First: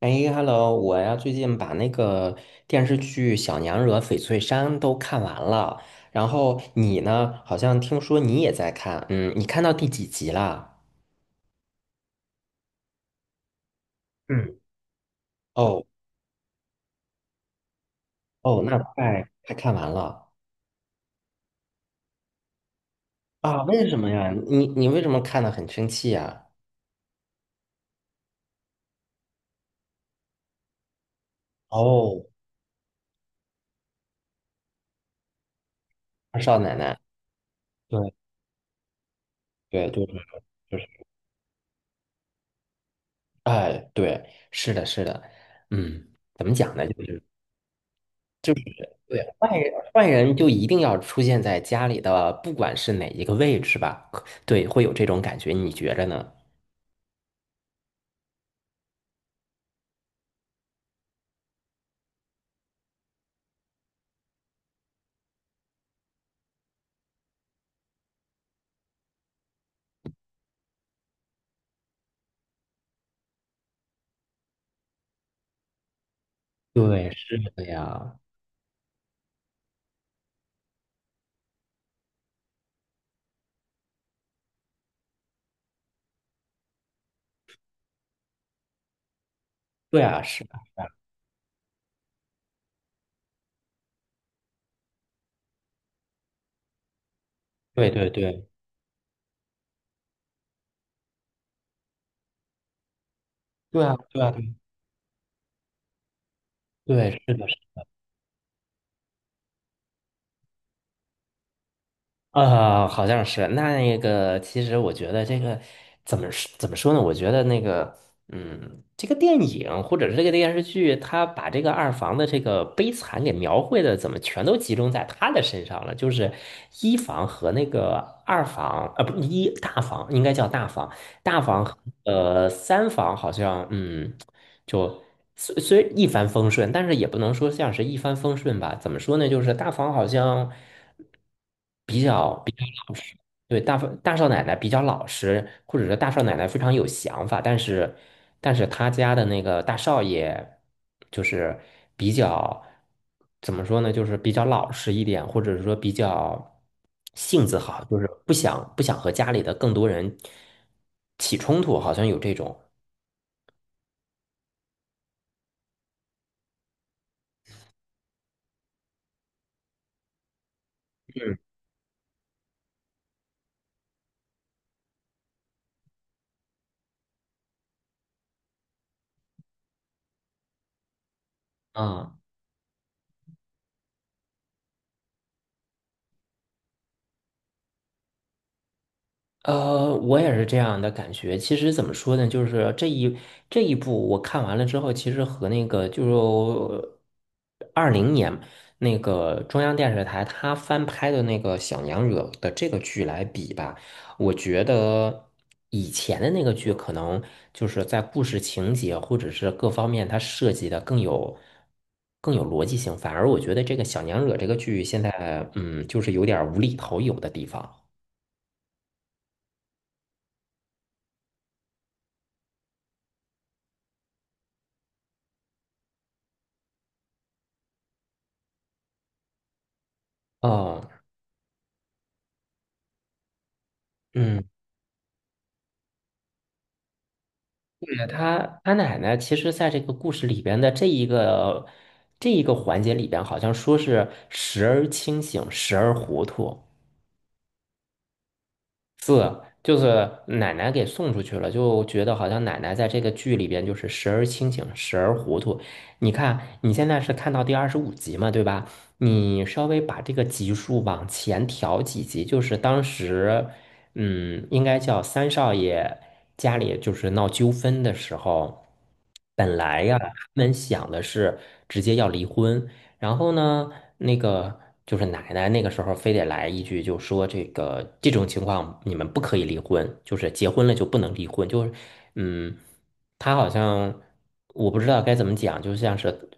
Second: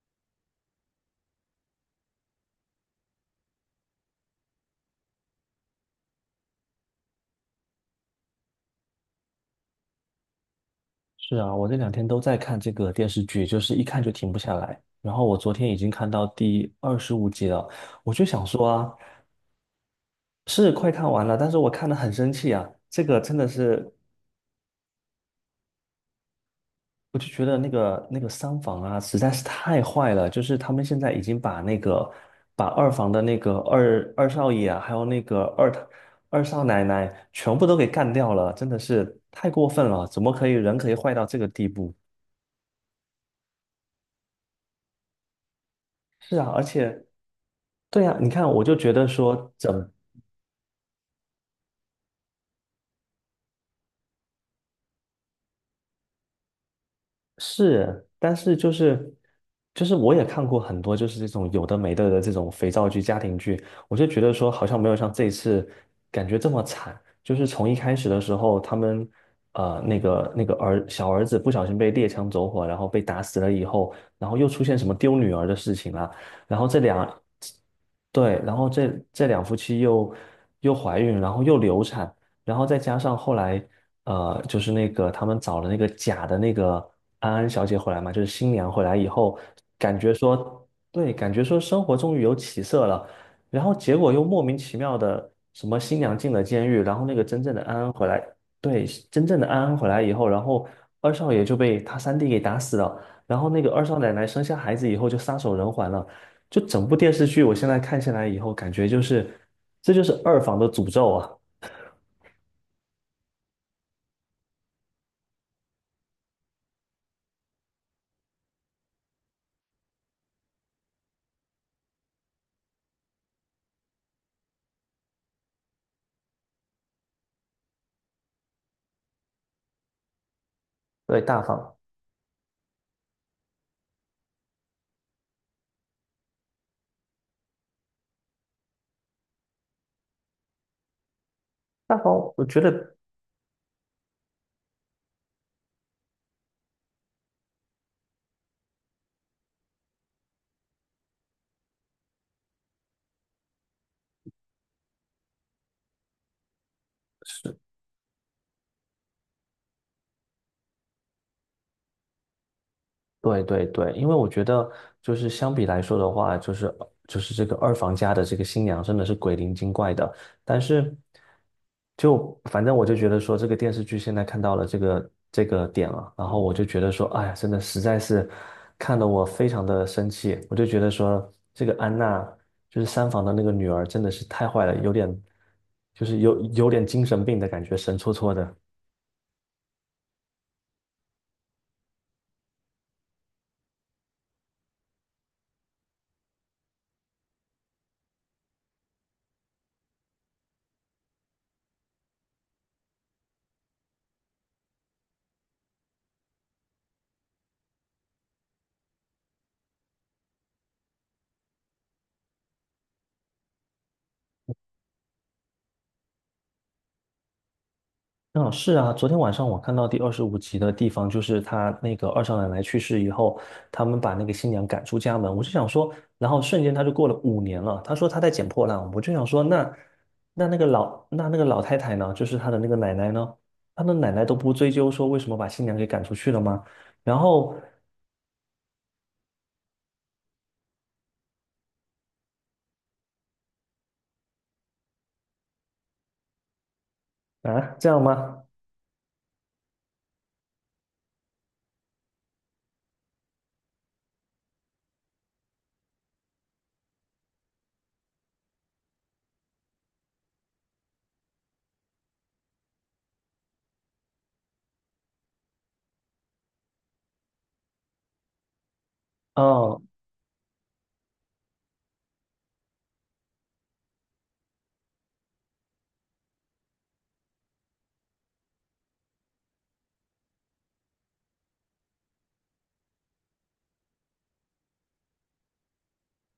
哎，Hello，我呀最近把那个电视剧《小娘惹翡翠山》都看完了，然后你呢？好像听说你也在看，嗯，你看到第几集啦？是啊，我这两天都在看这个电视剧，就是一看就停不下嗯，来。然后我昨天已哦经看到第二十五集了，我就想哦，说那啊，快快看完了是快看完了，但是我看得很生气啊。这个真的啊？为是，什么呀？你为什么看的很生气呀？我就觉得那个三房啊，实在是太坏了。就是他们现在已经哦，把二房的那个二少爷啊，还有那个二二二少少奶奶奶，奶全部都给干对掉了，真的是太过分对对了。对，怎么可以人就是，可以坏到这个地步？哎，对，是的，是的，嗯，是怎啊，么而讲呢？就且。是。对呀，你看，我就觉得对，说，坏人坏人就一定要出现在家里的，不管是哪一个位置吧，可对，会有这种感觉，你觉着呢？是，但是就是我也看过很多就是这种有的没的的这种肥皂剧、家庭剧，我就觉得说好像没有像这一次感觉这么惨。就是从一开始的时候，他们呃那个那个儿小儿子不小心被猎枪走火，然后被打死了以后，然后又出现什么丢女儿的事情啦，然后对，是的呀，对，然后这两夫妻又怀孕，然后又流产，然后再加上后来。就是那个他们找了那个假的那个安安小姐回来嘛，就是新娘回来以后，感对觉啊，是的，说，对，感觉说生活终于有起色了，然后结果又莫名其妙的什么新娘进了监狱，然后那个真正的安对安回对来，对，对，真正的安安回来以后，然后二少爷就被他三弟给打死了，然后那个二对啊，少奶对奶啊，生对，下孩子以后就撒手人寰了，就整部电对，视是剧的。我现在看下来以后，感觉就是这就是二房的诅咒啊，好像是那个，其实我觉得这个怎么说呢？我觉得那个，嗯，这个电影或者是这个电视剧，他把这个二房的这个悲惨给描绘的，怎么全都集中在他的身上了？就是一房和那个二房，不，一大房应该叫大房，对，大大房房。和三房好像，嗯。就虽一帆风顺，但是也不能说像是一帆风顺吧。怎么说呢？就是大房好像大比房，较我比觉较老得实，对，大房大少奶奶比较老实，或者说大少奶奶非常有想法，但是他家的那个大少爷就是比较怎么说呢？就是比较老实一点，或者是说比较性子好，就是不想和家里的更多人起冲突，好像有这种。对对对，因为我觉得就是相比来说的话，就是这个二房家的这个新娘真的是鬼灵精怪的，但是嗯。就反正我就觉得说这个电视剧现在看到了这个点了，然后我就觉得说，哎呀，真的实在是看得我非常的生气，我就觉得说这个安啊。娜就是三房的那个女儿真的是太坏了，有点就是有有点精神病的感觉，神戳戳的。我也是这样的感觉。其实怎么说呢，就是这一部我看完了之后，其实和那个就是20年那个中央电视台他翻拍的那个《小娘惹》的这个剧来比吧，我觉得以前的那个剧可能就是在故事情节或者是各方面它设计的更有逻辑性，反而我觉得这个《小娘惹》这个剧现在嗯，就是有点儿无厘头有的地方。嗯，是啊，昨天晚上我看到第二十五集的地方，就是他那个二少奶奶去世以后，他们把那个新娘赶出家门。我就想说，然后瞬间他就过了5年了。他说他在捡破烂，我就想说，那那那个哦。老那那个老太太呢，就是他的那个奶奶呢，他的奶奶都嗯。不追究说为什么把新娘给赶出去了吗？然后对他奶奶其实在这个故事里边的这一个环节里边，好像说是时而清醒，时而糊涂。啊，这样吗？就是奶奶给送出去了，就觉得好像奶奶在这个剧里边就是时而清醒，时而糊涂。你看，你现在是看到第25集嘛，对吧？你稍微把这个集数往前调几集，就是当时，嗯，应该叫三少爷家里就是闹纠纷的时候，本哦，来呀，他们想的是直接要离婚，然后呢，那个就是奶奶那个时候非得来一句，就说这个这种情况你们不可以离婚，就是结婚了就不能离婚，就是嗯，她好像我不知道该怎么讲，就像是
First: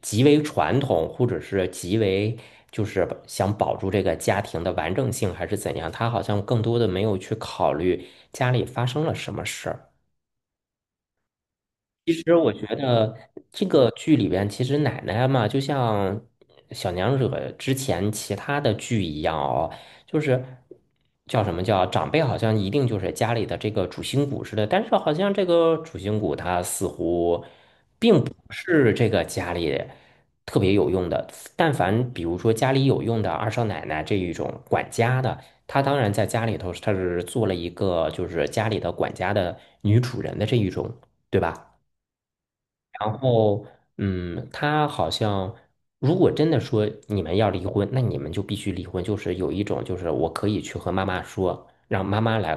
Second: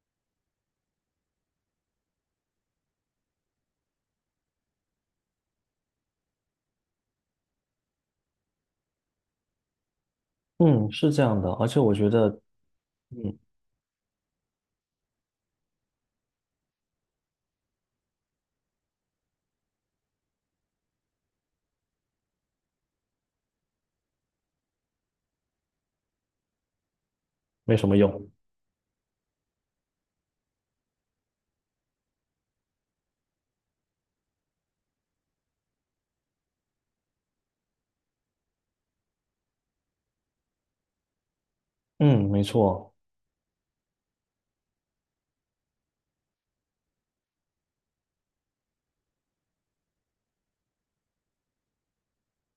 极为传统，或者是极为就是想保住这个家庭的完整性，还是怎样，她好像更多的没有去考虑家里发生了什么事儿。嗯，是这样的，而且我觉得觉得嗯这个剧里边，其实奶奶嘛，就像小娘惹之前其他的剧一样哦，就是叫什么叫长辈，好像一定就是家里的这个主心骨似的，但是好像这个主心骨他似乎没什么并用，不是这个家里特别有用的。但凡比如说家里有用的二少奶奶这一种管家的。她当然在家里头，她是做了一个就是家里的管家的女主人的这一种，对吧？嗯，没错。然后，嗯，他好像，如果真的说你们要离婚，那你们就必须离婚。就是有一种，就是我可以去和妈妈说，让妈妈来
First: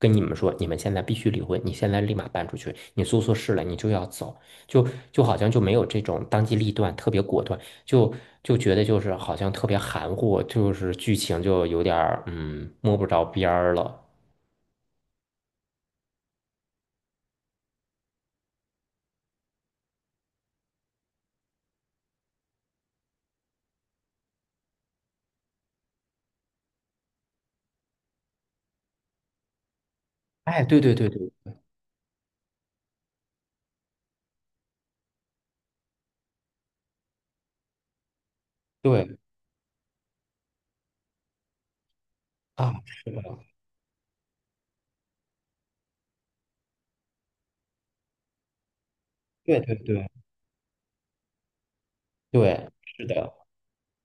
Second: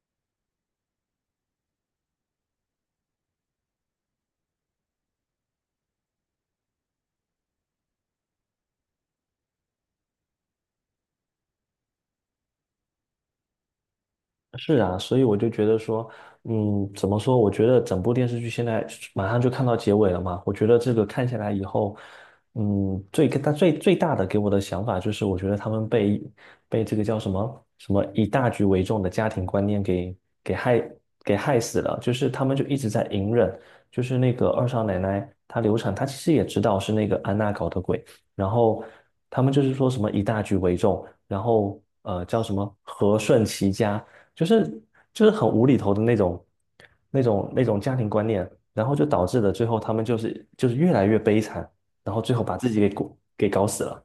跟你们说，你们现在必须离婚，你现在立马搬出去，你做错事了，你就要走。就好像就没有这种当机立断、特别果断，就就觉得就是好像特别含糊，就是剧情就有点儿摸不着边儿了。是啊，所以我就觉得说，怎么说？我觉得整部电视剧现在马上就看到结尾了嘛。我觉得这个看下来以后，最大最最大的给我的想法就是，我觉得他们被这个叫什么以大局为重的家庭观念给给哎，对害对对对害死了。就是他们就一直在隐忍，就是那个二少奶奶她流产，她其实也知道是那个安娜搞的鬼，然后对他们就是说什么以大局为重，然后叫什啊，么是和的，顺齐家。就是就是很无厘头的那种家庭观念，然后就导致了对最对后他们对就是越来越悲惨，然后最后把对，自己给是的。搞死了，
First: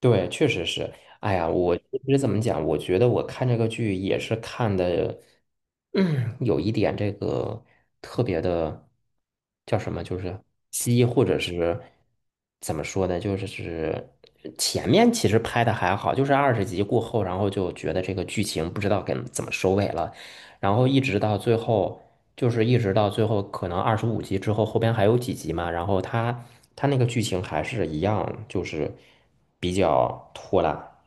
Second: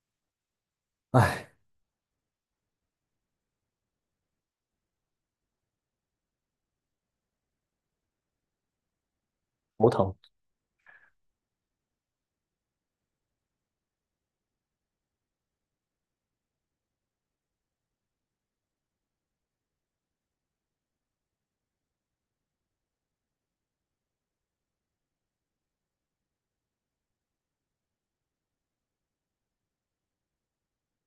对，确实是。哎唉，呀，我怎么讲？我觉得我看这个剧也是看的，嗯，有一点这个特别的叫头什么，疼。就是鸡，或者是怎么说呢？就是前面其实拍的还好，就是20集过后，然后就觉得这个剧情不知道该怎么收尾了，然后一直到最后，可能二十五集之后，后边还有几集嘛，然后他那个剧情还是一样，就是比较拖拉。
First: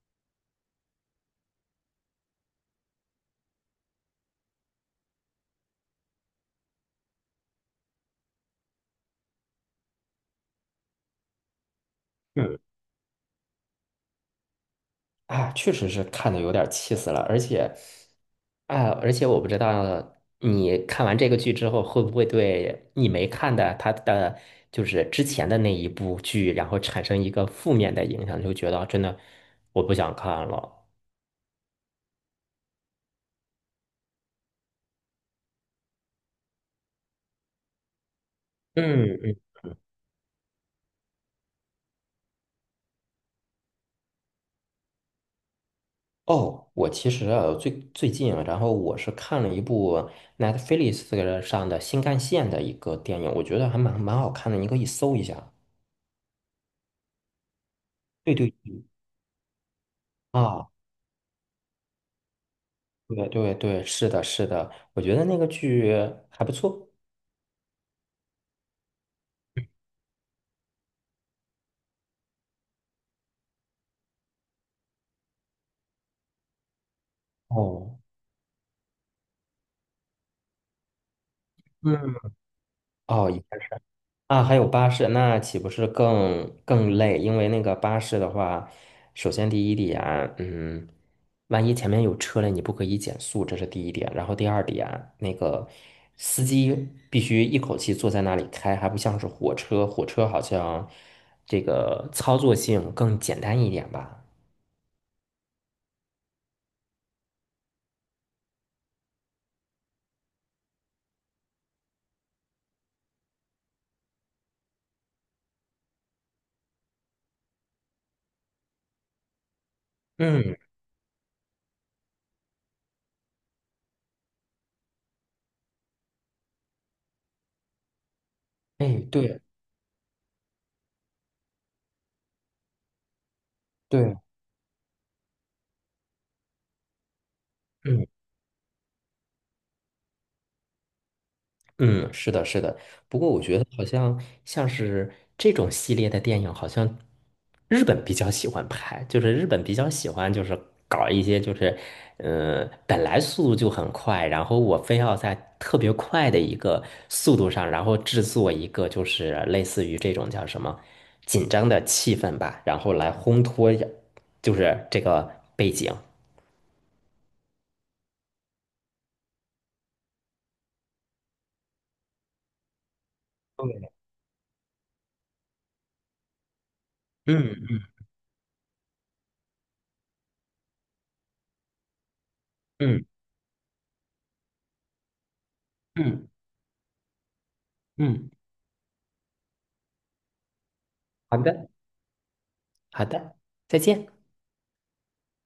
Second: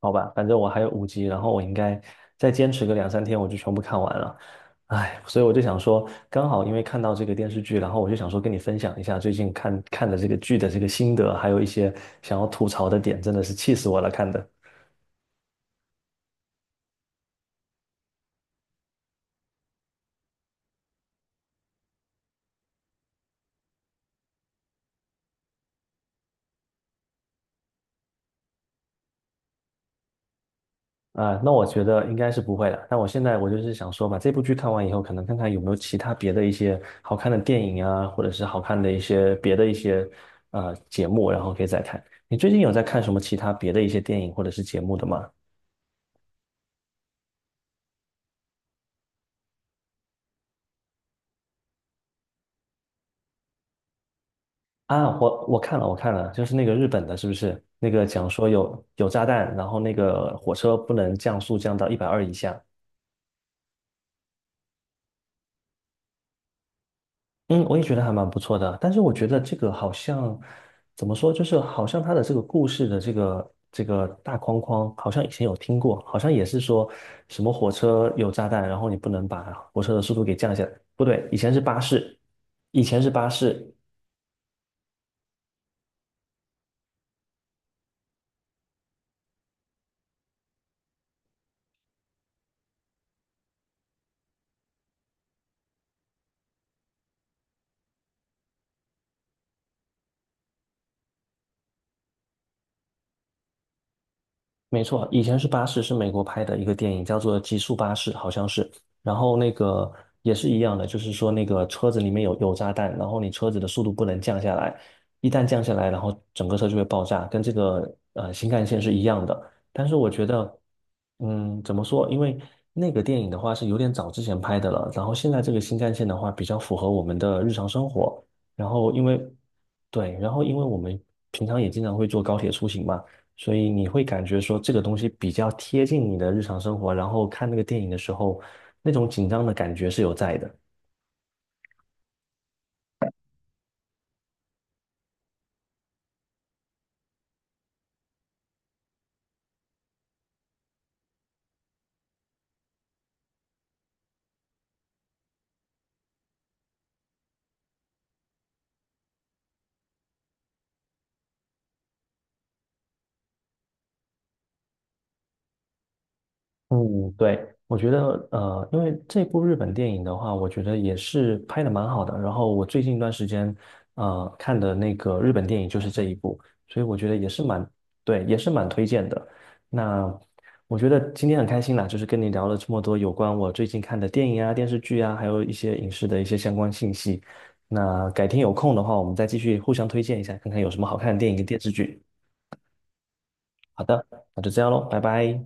好吧，反正我还有五集，然后我应该再坚持个两三天，我就全部看完了。唉，所以我就想说，刚好因为看到这个电视剧，然后我就想说跟你分享一下最近看看的这个剧的这个心得，还有一些想要嗯，吐槽的点，真的是气死我了，看的。啊，确实是看的有点气死了，而且，啊，而且我不知道你看完这个剧之后，会不会对你没看的他的就是之前的那一部剧，然后产生一个负面的影响，就觉得真的我不想看了。啊，那我觉得应该是不会的。但我现在就是想说，把这部剧看完以后，可能看看有没有其他别的一些好看的电影啊，或者是好看的一嗯些嗯别的一些节目，然后可以再看。你最近有在看什么其他别的一些电影或者是节目的吗？哦，我其实啊，最近啊，然后我是看了一部 Netflix 上的新干线的一个电影，我觉得还蛮好看的，你可以搜啊，一我下。我看了，我看了，就是那个日本的，是不是？那个讲对说对对，有炸弹，然后那个火啊，车不能降速降到120以下。对对对，是的，是的，我觉得那个剧还不错。嗯，我也觉得还蛮不错的，但是我觉得这个好像怎么说，就是好像他的这个故事的这个大框框，好像以前有听过，好像也是说什么火哦车有炸弹，然后你不能把火车的速度给降下来，不对，以前是巴士，嗯，以前是巴哦，士，啊，还有巴士，那岂不是更累？因为那个巴士的话，首先第一点，嗯，万一前面有车了，你不可以减速，这是第一点。然后第二点，那个司机必须一口气坐在那里开，还不像是火车，火车好像这个操作性更简单一点吧。没错，以前是巴士，是美国拍的一个电影，叫做《极速巴士》，好像是。然后那个也是一样的，就是说那个车子里面有炸弹，然后你车子的速度不能降下来，一旦降下来，然后整个车就会爆炸，跟这个新干线是一样的。但是我觉嗯，得，怎么说？因为那个电影的话是有点早之前拍的了，然后现在这个新干线的话比较符合我们的日常生活。然后哎，对对，然后因为我们平常也经常会坐高铁出行嘛。所以你会对，感觉说这个东西比较贴近你的日常生活，然后看那个电影的嗯。时候，那种紧张的感觉是有在的。嗯，是的，是的。不过我觉得好像像是这种系列的电影，好像日本比较喜欢拍，就是日本比较喜欢就是搞一些就是，本来速度就很快，然后我非要在特别快的一个速度上，然后制作一个就是类似于这种叫什么紧张的气氛吧，然后来烘托一下就是这个背景。嗯，对，我觉得，因为这部日本电影的话，我觉得也是拍的蛮好的。然后我最近一段时间，对看的那个日本电影就是这一部，所以我觉得也是嗯对，也是蛮推荐的。那我觉得今天很开心啦，就是跟你聊了这么多嗯有关我最近看的电影啊、电视剧啊，还有一些影视的一嗯些相关信息。那改嗯，天有空的话，我们再继续互相推荐一下，看看有什么好看的电影好跟电的视剧。好的，再好的，见。那就这样喽，拜拜。